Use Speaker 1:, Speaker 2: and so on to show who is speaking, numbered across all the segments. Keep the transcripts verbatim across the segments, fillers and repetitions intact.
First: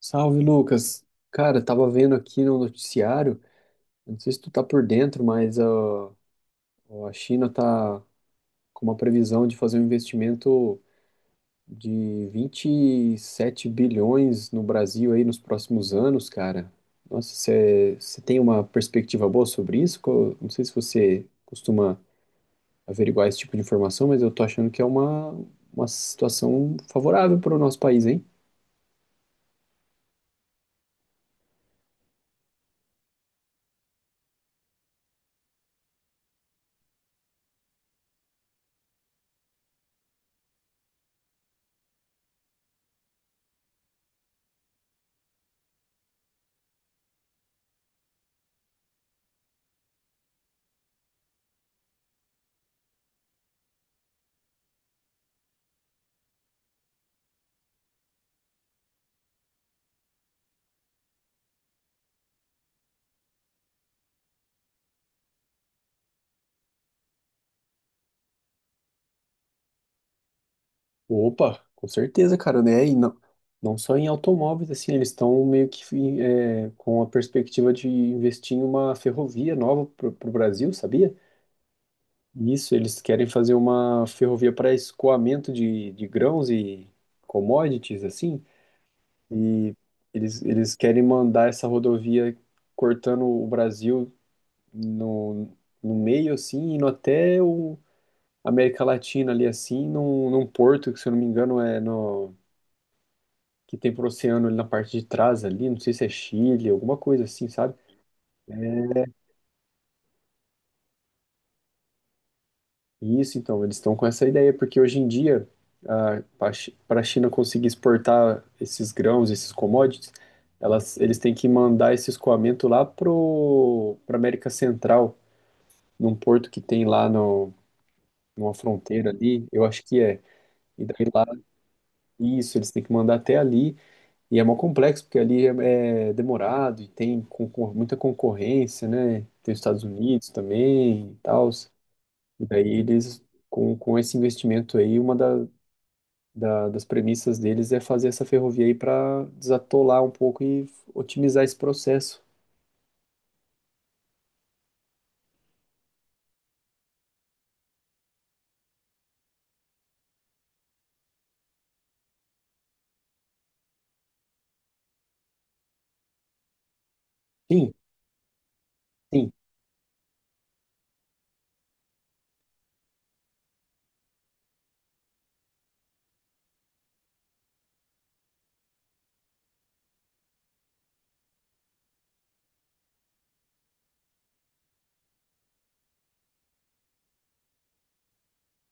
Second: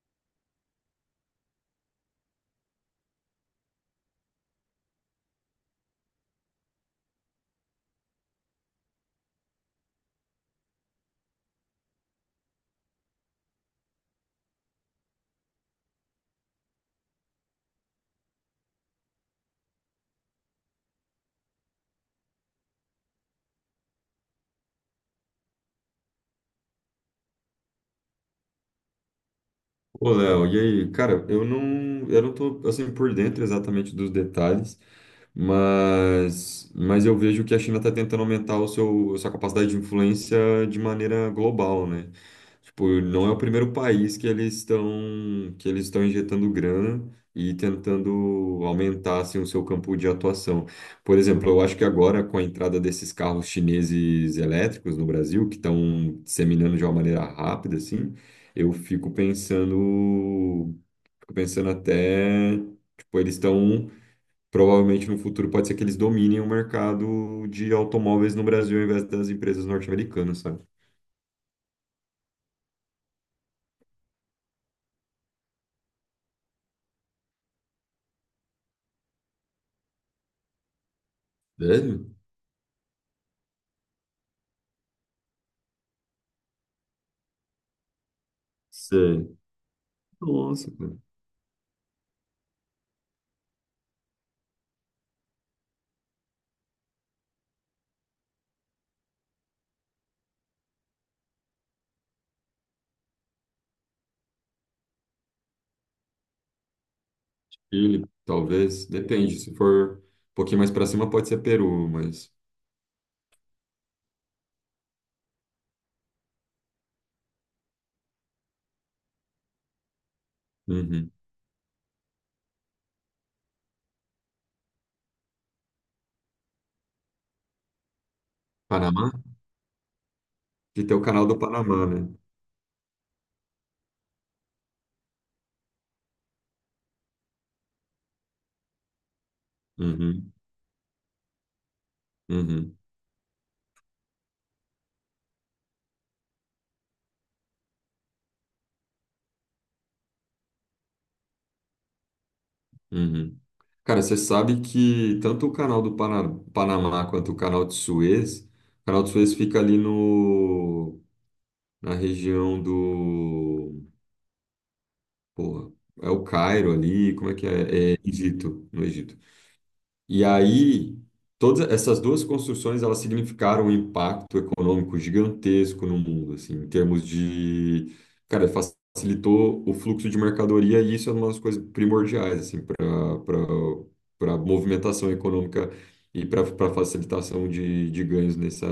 Speaker 1: Salve, Lucas. Cara, tava vendo aqui no noticiário, eu não sei se tu tá por dentro, mas ó, a China tá com uma previsão de fazer um investimento de vinte e sete bilhões no Brasil aí nos próximos anos, cara. Nossa, você tem uma perspectiva boa sobre isso? Co- Não sei se você costuma averiguar esse tipo de informação, mas eu tô achando que é uma, uma situação favorável para o nosso país, hein?
Speaker 2: Ô, Léo, e aí? Cara, eu não, eu não tô, assim, por dentro exatamente dos detalhes, mas, mas eu vejo que a China está tentando aumentar o seu, sua capacidade de influência de maneira global, né? Tipo, não é o primeiro país que eles estão que eles estão injetando grana e tentando aumentar assim, o seu campo de atuação. Por exemplo, eu acho que agora com a entrada desses carros chineses elétricos no Brasil, que estão disseminando de uma maneira rápida assim, eu fico pensando, fico pensando até, tipo, eles estão provavelmente no futuro. Pode ser que eles dominem o mercado de automóveis no Brasil ao invés das empresas norte-americanas, sabe?
Speaker 1: Opa, com certeza, cara, né? E não, não só em automóveis, assim, eles estão meio que é, com a perspectiva de investir em uma ferrovia nova para o Brasil, sabia?
Speaker 2: Velho?
Speaker 1: Isso, eles querem fazer uma ferrovia para escoamento de, de grãos e commodities, assim,
Speaker 2: Sei.
Speaker 1: e eles,
Speaker 2: Nossa,
Speaker 1: eles
Speaker 2: cara.
Speaker 1: querem mandar essa rodovia cortando o Brasil no, no meio, assim, indo até o América Latina ali, assim, num, num porto que, se eu não me engano, é no que tem pro oceano ali na parte de trás ali, não sei se é Chile, alguma coisa assim, sabe?
Speaker 2: Chile, talvez. Depende. Se for um pouquinho mais pra cima, pode ser Peru, mas.
Speaker 1: E isso, então, eles estão com essa ideia, porque hoje em dia, para a China conseguir exportar esses grãos, esses commodities, elas,
Speaker 2: Uhum.
Speaker 1: eles têm que mandar esse escoamento lá pro, pra América Central, num porto que tem lá no, numa fronteira
Speaker 2: Panamá?
Speaker 1: ali, eu acho que é.
Speaker 2: Que
Speaker 1: E
Speaker 2: tem o
Speaker 1: daí,
Speaker 2: canal
Speaker 1: lá-
Speaker 2: do Panamá, né?
Speaker 1: isso, eles têm que mandar até ali. E é mó complexo, porque ali é, é demorado e tem concor- muita concorrência, né? Tem os Estados Unidos
Speaker 2: Uhum,
Speaker 1: também e tal. E daí
Speaker 2: uhum,
Speaker 1: eles, com, com esse investimento aí, uma da, da- das premissas deles é fazer essa ferrovia aí para desatolar um pouco e otimizar esse processo.
Speaker 2: uhum. Cara, você sabe que tanto o canal do Pana- Panamá quanto o canal de Suez, o canal de Suez fica ali no, na região do. Pô, é o Cairo ali, como é que
Speaker 1: Sim,
Speaker 2: é? É Egito, no Egito.
Speaker 1: sim.
Speaker 2: E aí, todas essas duas construções, elas significaram um impacto econômico gigantesco no mundo, assim, em termos de, cara, facilitou o fluxo de mercadoria e isso é uma das coisas primordiais, assim, para para movimentação econômica e para para facilitação de, de ganhos nessa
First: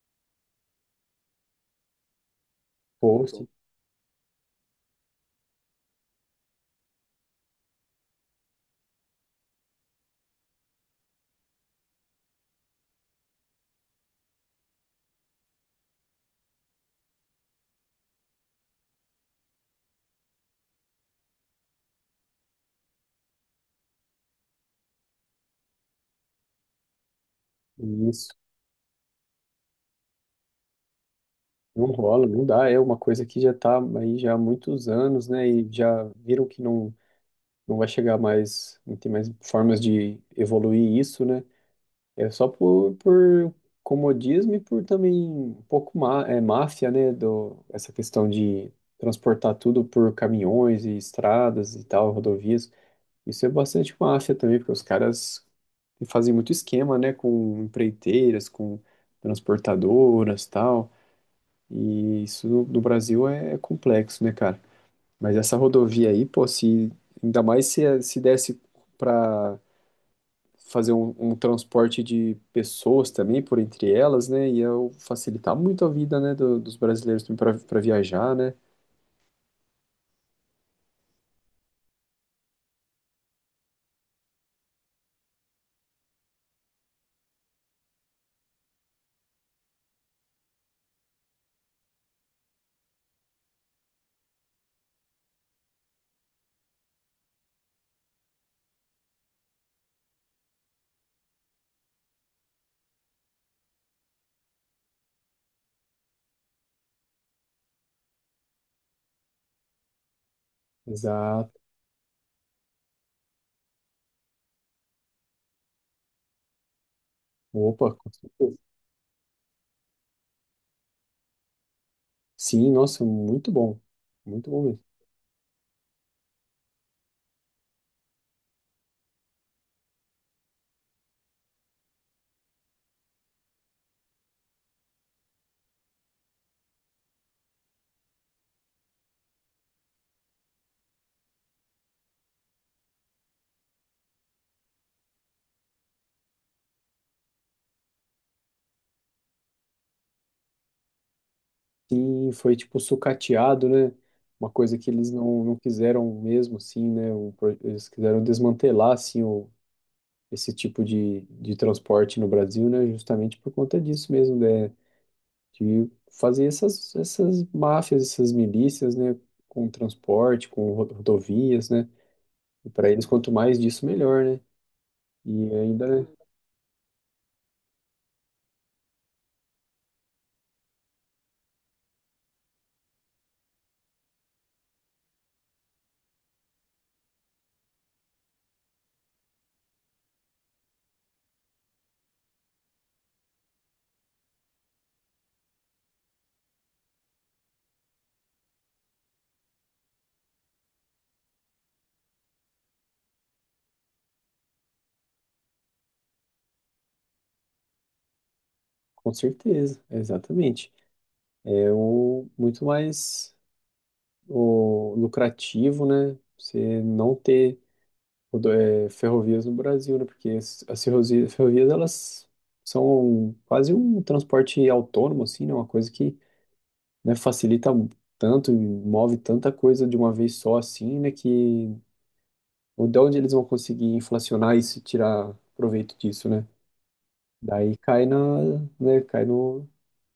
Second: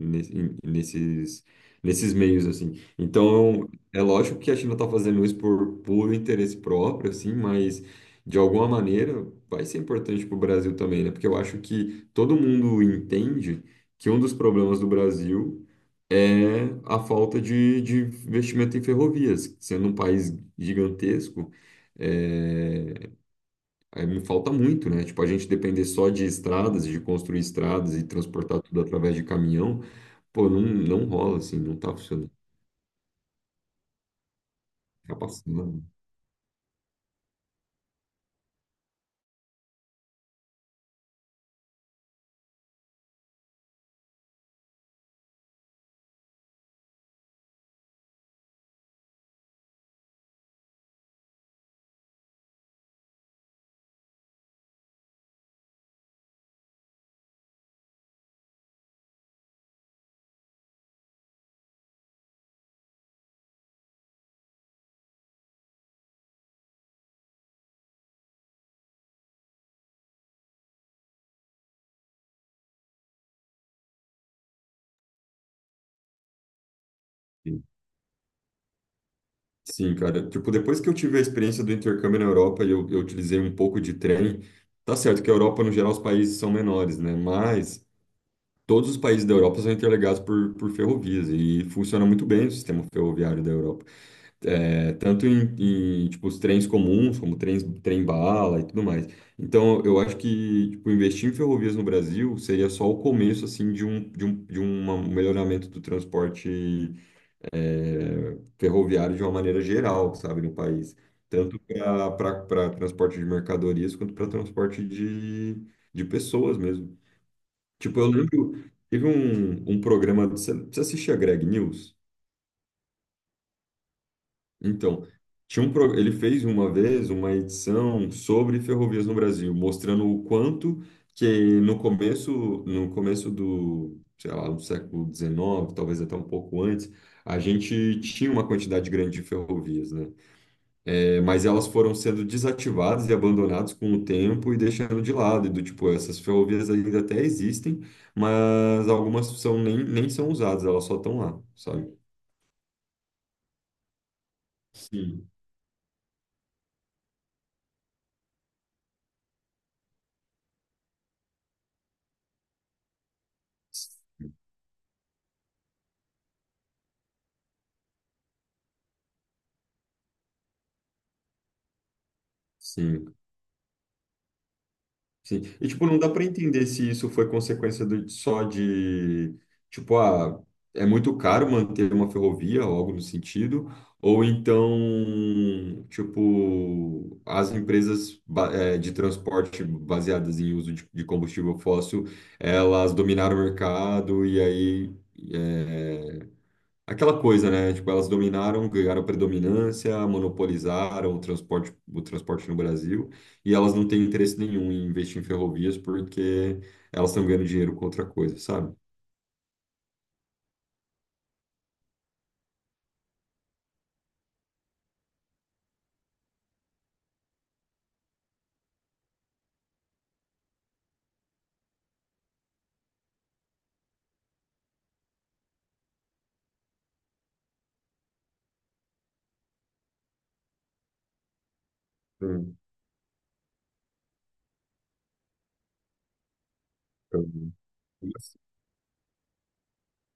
Speaker 2: nesse- em- nesses nesses meios, assim.
Speaker 1: Post,
Speaker 2: Então, é lógico que a China está fazendo isso por puro interesse próprio, assim, mas de alguma maneira, vai ser importante para o Brasil também, né? Porque eu acho que todo mundo entende que um dos problemas do Brasil é a falta de, de investimento em ferrovias, sendo um país gigantesco. É, é, me falta muito, né? Tipo, a gente depender só de estradas, de construir estradas e
Speaker 1: isso.
Speaker 2: transportar tudo através de caminhão, pô, não, não rola assim, não
Speaker 1: Não
Speaker 2: tá
Speaker 1: rola,
Speaker 2: funcionando,
Speaker 1: não dá. É uma coisa que já tá aí já há muitos
Speaker 2: tá
Speaker 1: anos, né? E
Speaker 2: passando.
Speaker 1: já viram que não, não vai chegar mais, não tem mais formas de evoluir isso, né? É só por, por comodismo e por também um pouco má, é, máfia, né? Do, essa questão de transportar tudo por caminhões e estradas e tal, rodovias. Isso é bastante máfia também, porque os caras fazem muito esquema, né? Com empreiteiras, com transportadoras e tal. E isso no, no Brasil é é complexo, né, cara? Mas essa rodovia aí, pô, se ainda mais se, se desse para fazer um, um transporte de pessoas também por entre elas, né? Ia facilitar muito a vida, né, do- dos brasileiros também
Speaker 2: Né?
Speaker 1: para viajar, né?
Speaker 2: Sim, cara. Tipo, depois que eu tive a experiência do intercâmbio na Europa e eu, eu utilizei um pouco de trem, tá certo que a Europa, no geral, os países são menores, né? Mas todos os países da Europa são interligados por, por ferrovias e funciona muito bem o sistema ferroviário da Europa. É, tanto em, em, tipo, os trens comuns, como trens, trem-bala e tudo mais. Então, eu acho que, tipo, investir em ferrovias no Brasil seria só o começo, assim, de um, de um, de um melhoramento do transporte eh, ferroviário de uma maneira geral, sabe, no país,
Speaker 1: Exato.
Speaker 2: tanto para transporte de mercadorias quanto para transporte de, de pessoas mesmo.
Speaker 1: Opa,
Speaker 2: Tipo, eu
Speaker 1: com
Speaker 2: lembro,
Speaker 1: certeza.
Speaker 2: teve um, um programa, você, você assistia Greg News?
Speaker 1: Sim, nossa, muito bom. Muito bom mesmo.
Speaker 2: Então, tinha um, pro- ele fez uma vez uma edição sobre ferrovias no Brasil, mostrando o quanto que no começo, no começo do, sei lá, do século dezenove, talvez até um pouco antes, a gente tinha uma quantidade grande de ferrovias, né? É, mas elas foram sendo desativadas e abandonadas com o tempo e deixando de lado. E do tipo, essas ferrovias ainda até existem, mas algumas são, nem, nem são usadas, elas só estão lá, sabe?
Speaker 1: Sim, foi tipo sucateado, né? Uma coisa que eles
Speaker 2: Sim.
Speaker 1: não, não quiseram mesmo, assim, né? O pro- eles quiseram desmantelar, assim, o, esse tipo de, de transporte no Brasil, né? Justamente por conta disso mesmo, né? Que fazia essas, essas máfias, essas milícias, né, com transporte, com ro- rodovias, né, e para eles
Speaker 2: Sim,
Speaker 1: quanto mais disso, melhor, né,
Speaker 2: sim.
Speaker 1: e
Speaker 2: E, tipo, não
Speaker 1: ainda,
Speaker 2: dá para entender se isso foi consequência do, só de, tipo, ah, é muito caro manter uma ferrovia ou algo no sentido, ou então, tipo, as empresas ba- eh, de transporte baseadas em uso de, de combustível fóssil, elas dominaram o mercado e aí é, aquela coisa, né? Tipo, elas dominaram, ganharam predominância, monopolizaram o transporte, o transporte no Brasil, e elas não têm interesse nenhum em investir em ferrovias porque elas estão ganhando dinheiro com outra coisa, sabe?
Speaker 1: com certeza, exatamente, é o muito mais o lucrativo, né, você não ter rodo- é, ferrovias no Brasil, né, porque as, as ferrovias, ferrovias, elas são quase um transporte autônomo, assim, né, uma coisa que, né, facilita um tanto, e move tanta coisa de uma vez só assim, né, que
Speaker 2: Hum,
Speaker 1: ou de onde eles vão conseguir inflacionar isso e tirar proveito disso, né?
Speaker 2: entendi.
Speaker 1: Daí cai na, né, cai no,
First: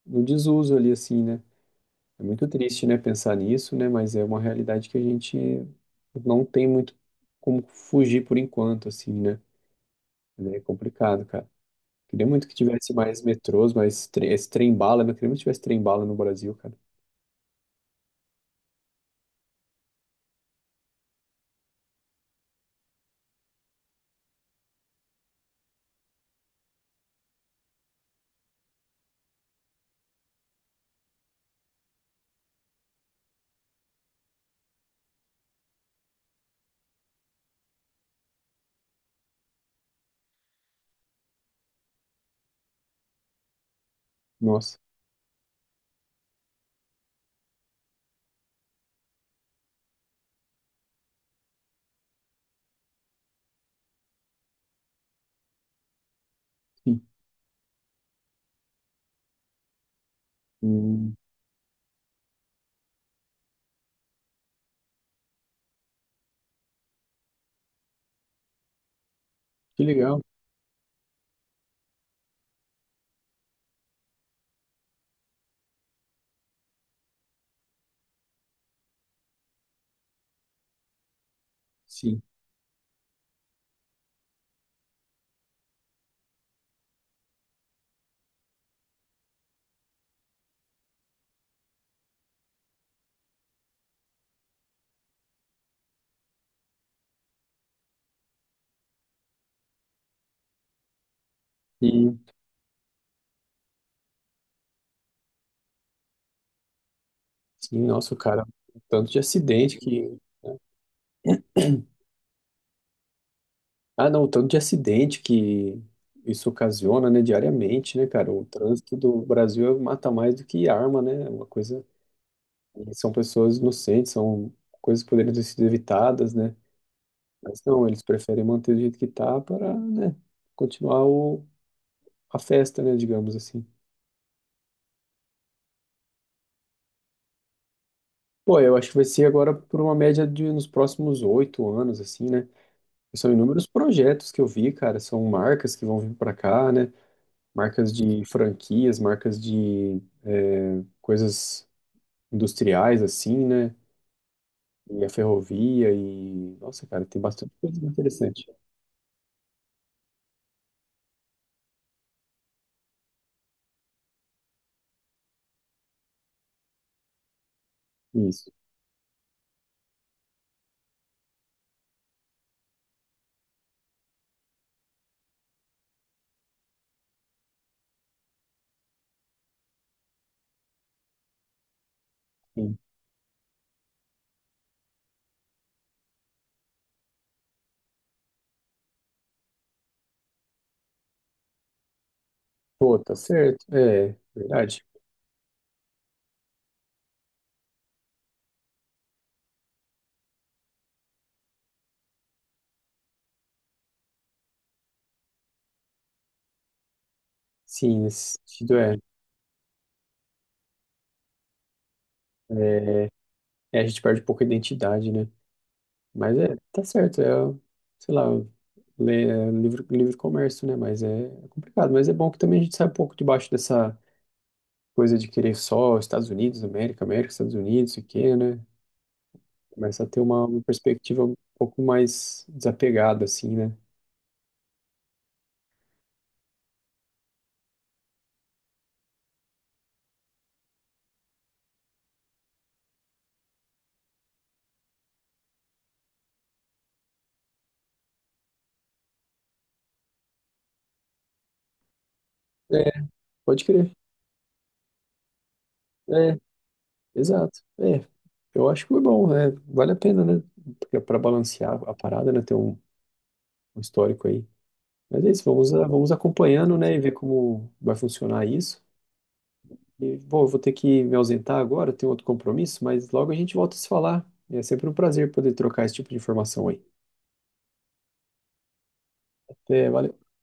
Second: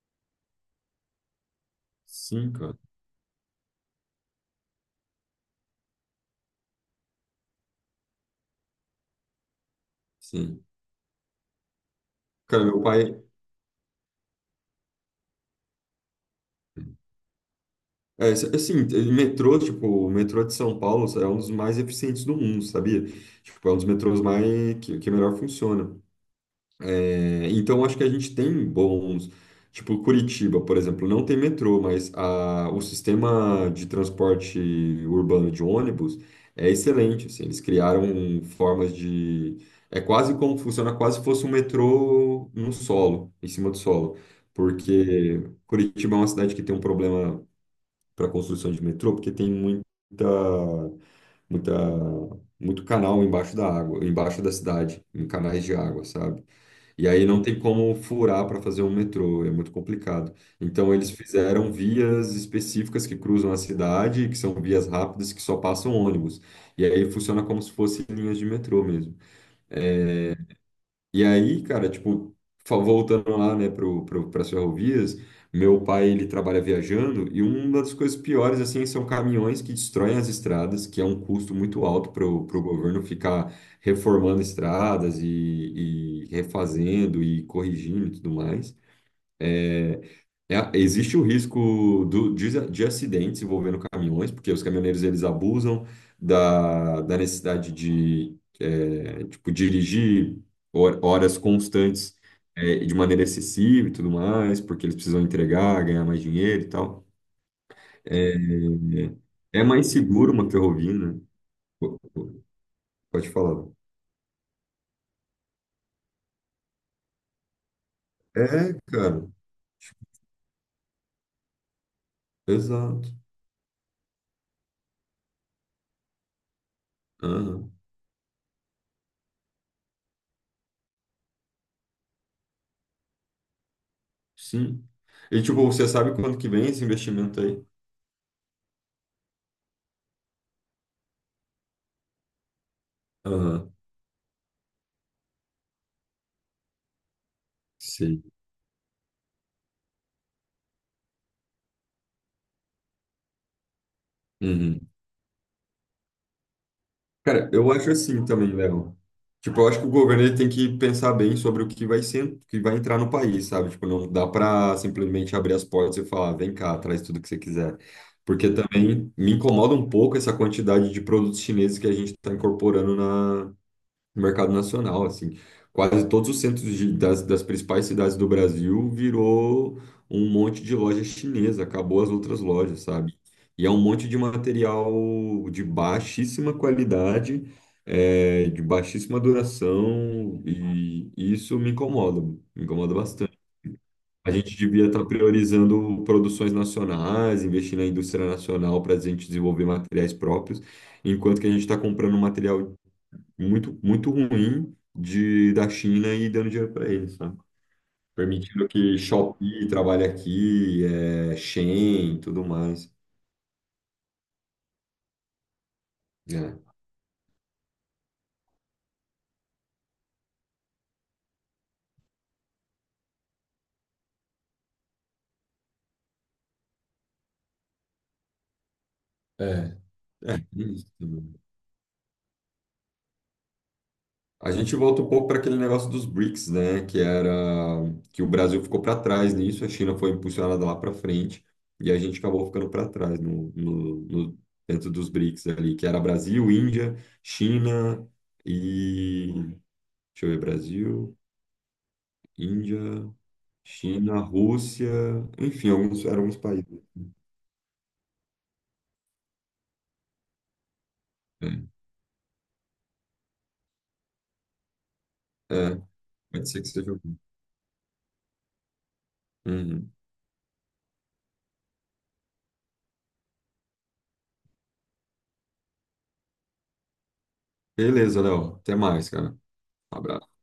Speaker 1: no desuso ali assim, né? É muito
Speaker 2: Sim, cara.
Speaker 1: triste, né, pensar nisso, né, mas é uma realidade que a gente não tem muito como fugir por enquanto assim, né? É
Speaker 2: Sim.
Speaker 1: complicado, cara. Queria muito que
Speaker 2: Cara, meu
Speaker 1: tivesse
Speaker 2: pai.
Speaker 1: mais metrôs, mais tre esse trem-bala, né? Queria muito que tivesse trem-bala no Brasil, cara.
Speaker 2: É, s- assim, ele- metrô, tipo, o metrô de São Paulo é um dos mais eficientes do mundo, sabia? Tipo, é um dos metrôs mais que, que melhor funciona. É, então, acho que a gente tem bons. Tipo, Curitiba, por exemplo, não tem metrô, mas a, o sistema de transporte urbano de ônibus é excelente. Assim, eles criaram formas de. É quase como funciona, quase se fosse um metrô no solo, em cima do solo.
Speaker 1: Nossa.
Speaker 2: Porque Curitiba é uma cidade que tem um problema para construção de metrô, porque tem muita, muita, muito canal embaixo da água, embaixo da cidade, em canais de água, sabe?
Speaker 1: Sim.
Speaker 2: E aí não tem como furar para fazer um metrô, é muito complicado. Então eles
Speaker 1: Hum,
Speaker 2: fizeram vias específicas que cruzam a cidade, que são vias rápidas que só passam ônibus. E aí funciona como se fossem linhas de metrô mesmo.
Speaker 1: que legal.
Speaker 2: E aí, cara, tipo, fa- voltando lá, né, pro, pro, para as ferrovias, meu pai, ele trabalha viajando e uma das coisas piores, assim, são caminhões que destroem as estradas, que é um custo muito alto
Speaker 1: Sim.
Speaker 2: para o governo ficar reformando estradas e, e refazendo e corrigindo e tudo mais. É, existe o risco do, de, de acidentes envolvendo caminhões, porque os caminhoneiros eles abusam da, da necessidade de é, tipo, dirigir hor- horas
Speaker 1: E,
Speaker 2: constantes é, de maneira excessiva e tudo mais, porque eles precisam entregar, ganhar mais dinheiro e tal.
Speaker 1: sim, nossa, cara, o tanto de
Speaker 2: É, é
Speaker 1: acidente
Speaker 2: mais
Speaker 1: que.
Speaker 2: seguro uma
Speaker 1: Né?
Speaker 2: ferrovia, né? Po- po- Pode falar.
Speaker 1: Ah, não, o tanto de acidente que isso ocasiona, né, diariamente, né, cara? O
Speaker 2: É,
Speaker 1: trânsito
Speaker 2: cara,
Speaker 1: do Brasil mata mais do que arma, né? É uma coisa. E
Speaker 2: exato.
Speaker 1: são pessoas inocentes, são coisas que poderiam ter sido evitadas, né? Mas
Speaker 2: Aham,
Speaker 1: não, eles preferem manter do jeito que tá para, né, continuar o, a festa, né, digamos assim.
Speaker 2: sim. E tipo, você sabe quando que vem esse investimento aí?
Speaker 1: Pô, eu acho que vai ser agora por uma média de nos próximos oito anos, assim, né? São inúmeros
Speaker 2: Aham,
Speaker 1: projetos que eu vi, cara. São marcas que vão vir para cá, né? Marcas
Speaker 2: sim.
Speaker 1: de franquias, marcas de é, coisas industriais, assim, né?
Speaker 2: Uhum.
Speaker 1: E a ferrovia e... Nossa, cara, tem
Speaker 2: Cara,
Speaker 1: bastante
Speaker 2: eu
Speaker 1: coisa
Speaker 2: acho assim
Speaker 1: interessante.
Speaker 2: também, Léo. Tipo, eu acho que o governo ele tem que pensar bem sobre o que vai ser, o que vai entrar no país, sabe? Tipo, não dá para simplesmente abrir as portas e falar, "Ah, vem cá, traz tudo que você quiser". Porque
Speaker 1: Isso.
Speaker 2: também me incomoda um pouco essa quantidade de produtos chineses que a gente está incorporando no mercado nacional, assim. Quase todos os centros de- das, das principais cidades do Brasil virou um monte de loja chinesa, acabou as outras
Speaker 1: Sim.
Speaker 2: lojas, sabe? E é um monte de material de baixíssima qualidade, é, de baixíssima duração, e isso me incomoda, me incomoda
Speaker 1: Pô, tá
Speaker 2: bastante.
Speaker 1: certo. É,
Speaker 2: A gente
Speaker 1: verdade.
Speaker 2: devia estar priorizando produções nacionais, investir na indústria nacional para a gente desenvolver materiais próprios, enquanto que a gente está comprando material muito, muito ruim de, da China e dando dinheiro para eles, sabe?
Speaker 1: Sim, nesse
Speaker 2: Permitindo
Speaker 1: sentido é.
Speaker 2: que Shopee trabalhe aqui, é, Shein e tudo mais.
Speaker 1: É, a gente perde pouca identidade, né? Mas é,
Speaker 2: Né?
Speaker 1: tá certo, é, sei lá, le- é livre, livre comércio, né? Mas é, é complicado. Mas é bom que também a gente sai um pouco debaixo dessa coisa de querer só Estados Unidos, América, América, Estados Unidos, o quê, né?
Speaker 2: É,
Speaker 1: Começa a ter
Speaker 2: é,
Speaker 1: uma, uma
Speaker 2: isso
Speaker 1: perspectiva
Speaker 2: também.
Speaker 1: um pouco mais desapegada, assim, né?
Speaker 2: A gente volta um pouco para aquele negócio dos bricks, né? Que era que o Brasil ficou para trás nisso, a China foi impulsionada lá para frente e a gente acabou ficando para trás no, no, no- dentro dos bricks ali, que era Brasil, Índia, China e deixa eu ver, Brasil, Índia.
Speaker 1: É, pode crer.
Speaker 2: China, Rússia, enfim, alguns, eram alguns
Speaker 1: É,
Speaker 2: países.
Speaker 1: exato. É, eu acho que foi bom, é, vale a pena, né? Porque para
Speaker 2: É,
Speaker 1: balancear a parada, né? Ter um, um histórico aí. Mas é isso, vamos,
Speaker 2: é,
Speaker 1: a- vamos
Speaker 2: pode ser que
Speaker 1: acompanhando,
Speaker 2: seja
Speaker 1: né? E ver
Speaker 2: algum.
Speaker 1: como vai funcionar isso.
Speaker 2: Uhum.
Speaker 1: E, bom, eu vou ter que me ausentar agora, tenho outro compromisso, mas logo a gente volta a se falar. É sempre um prazer poder trocar esse tipo de informação aí.
Speaker 2: Beleza, Léo. Até mais, cara.
Speaker 1: É,
Speaker 2: Um
Speaker 1: valeu.
Speaker 2: abraço.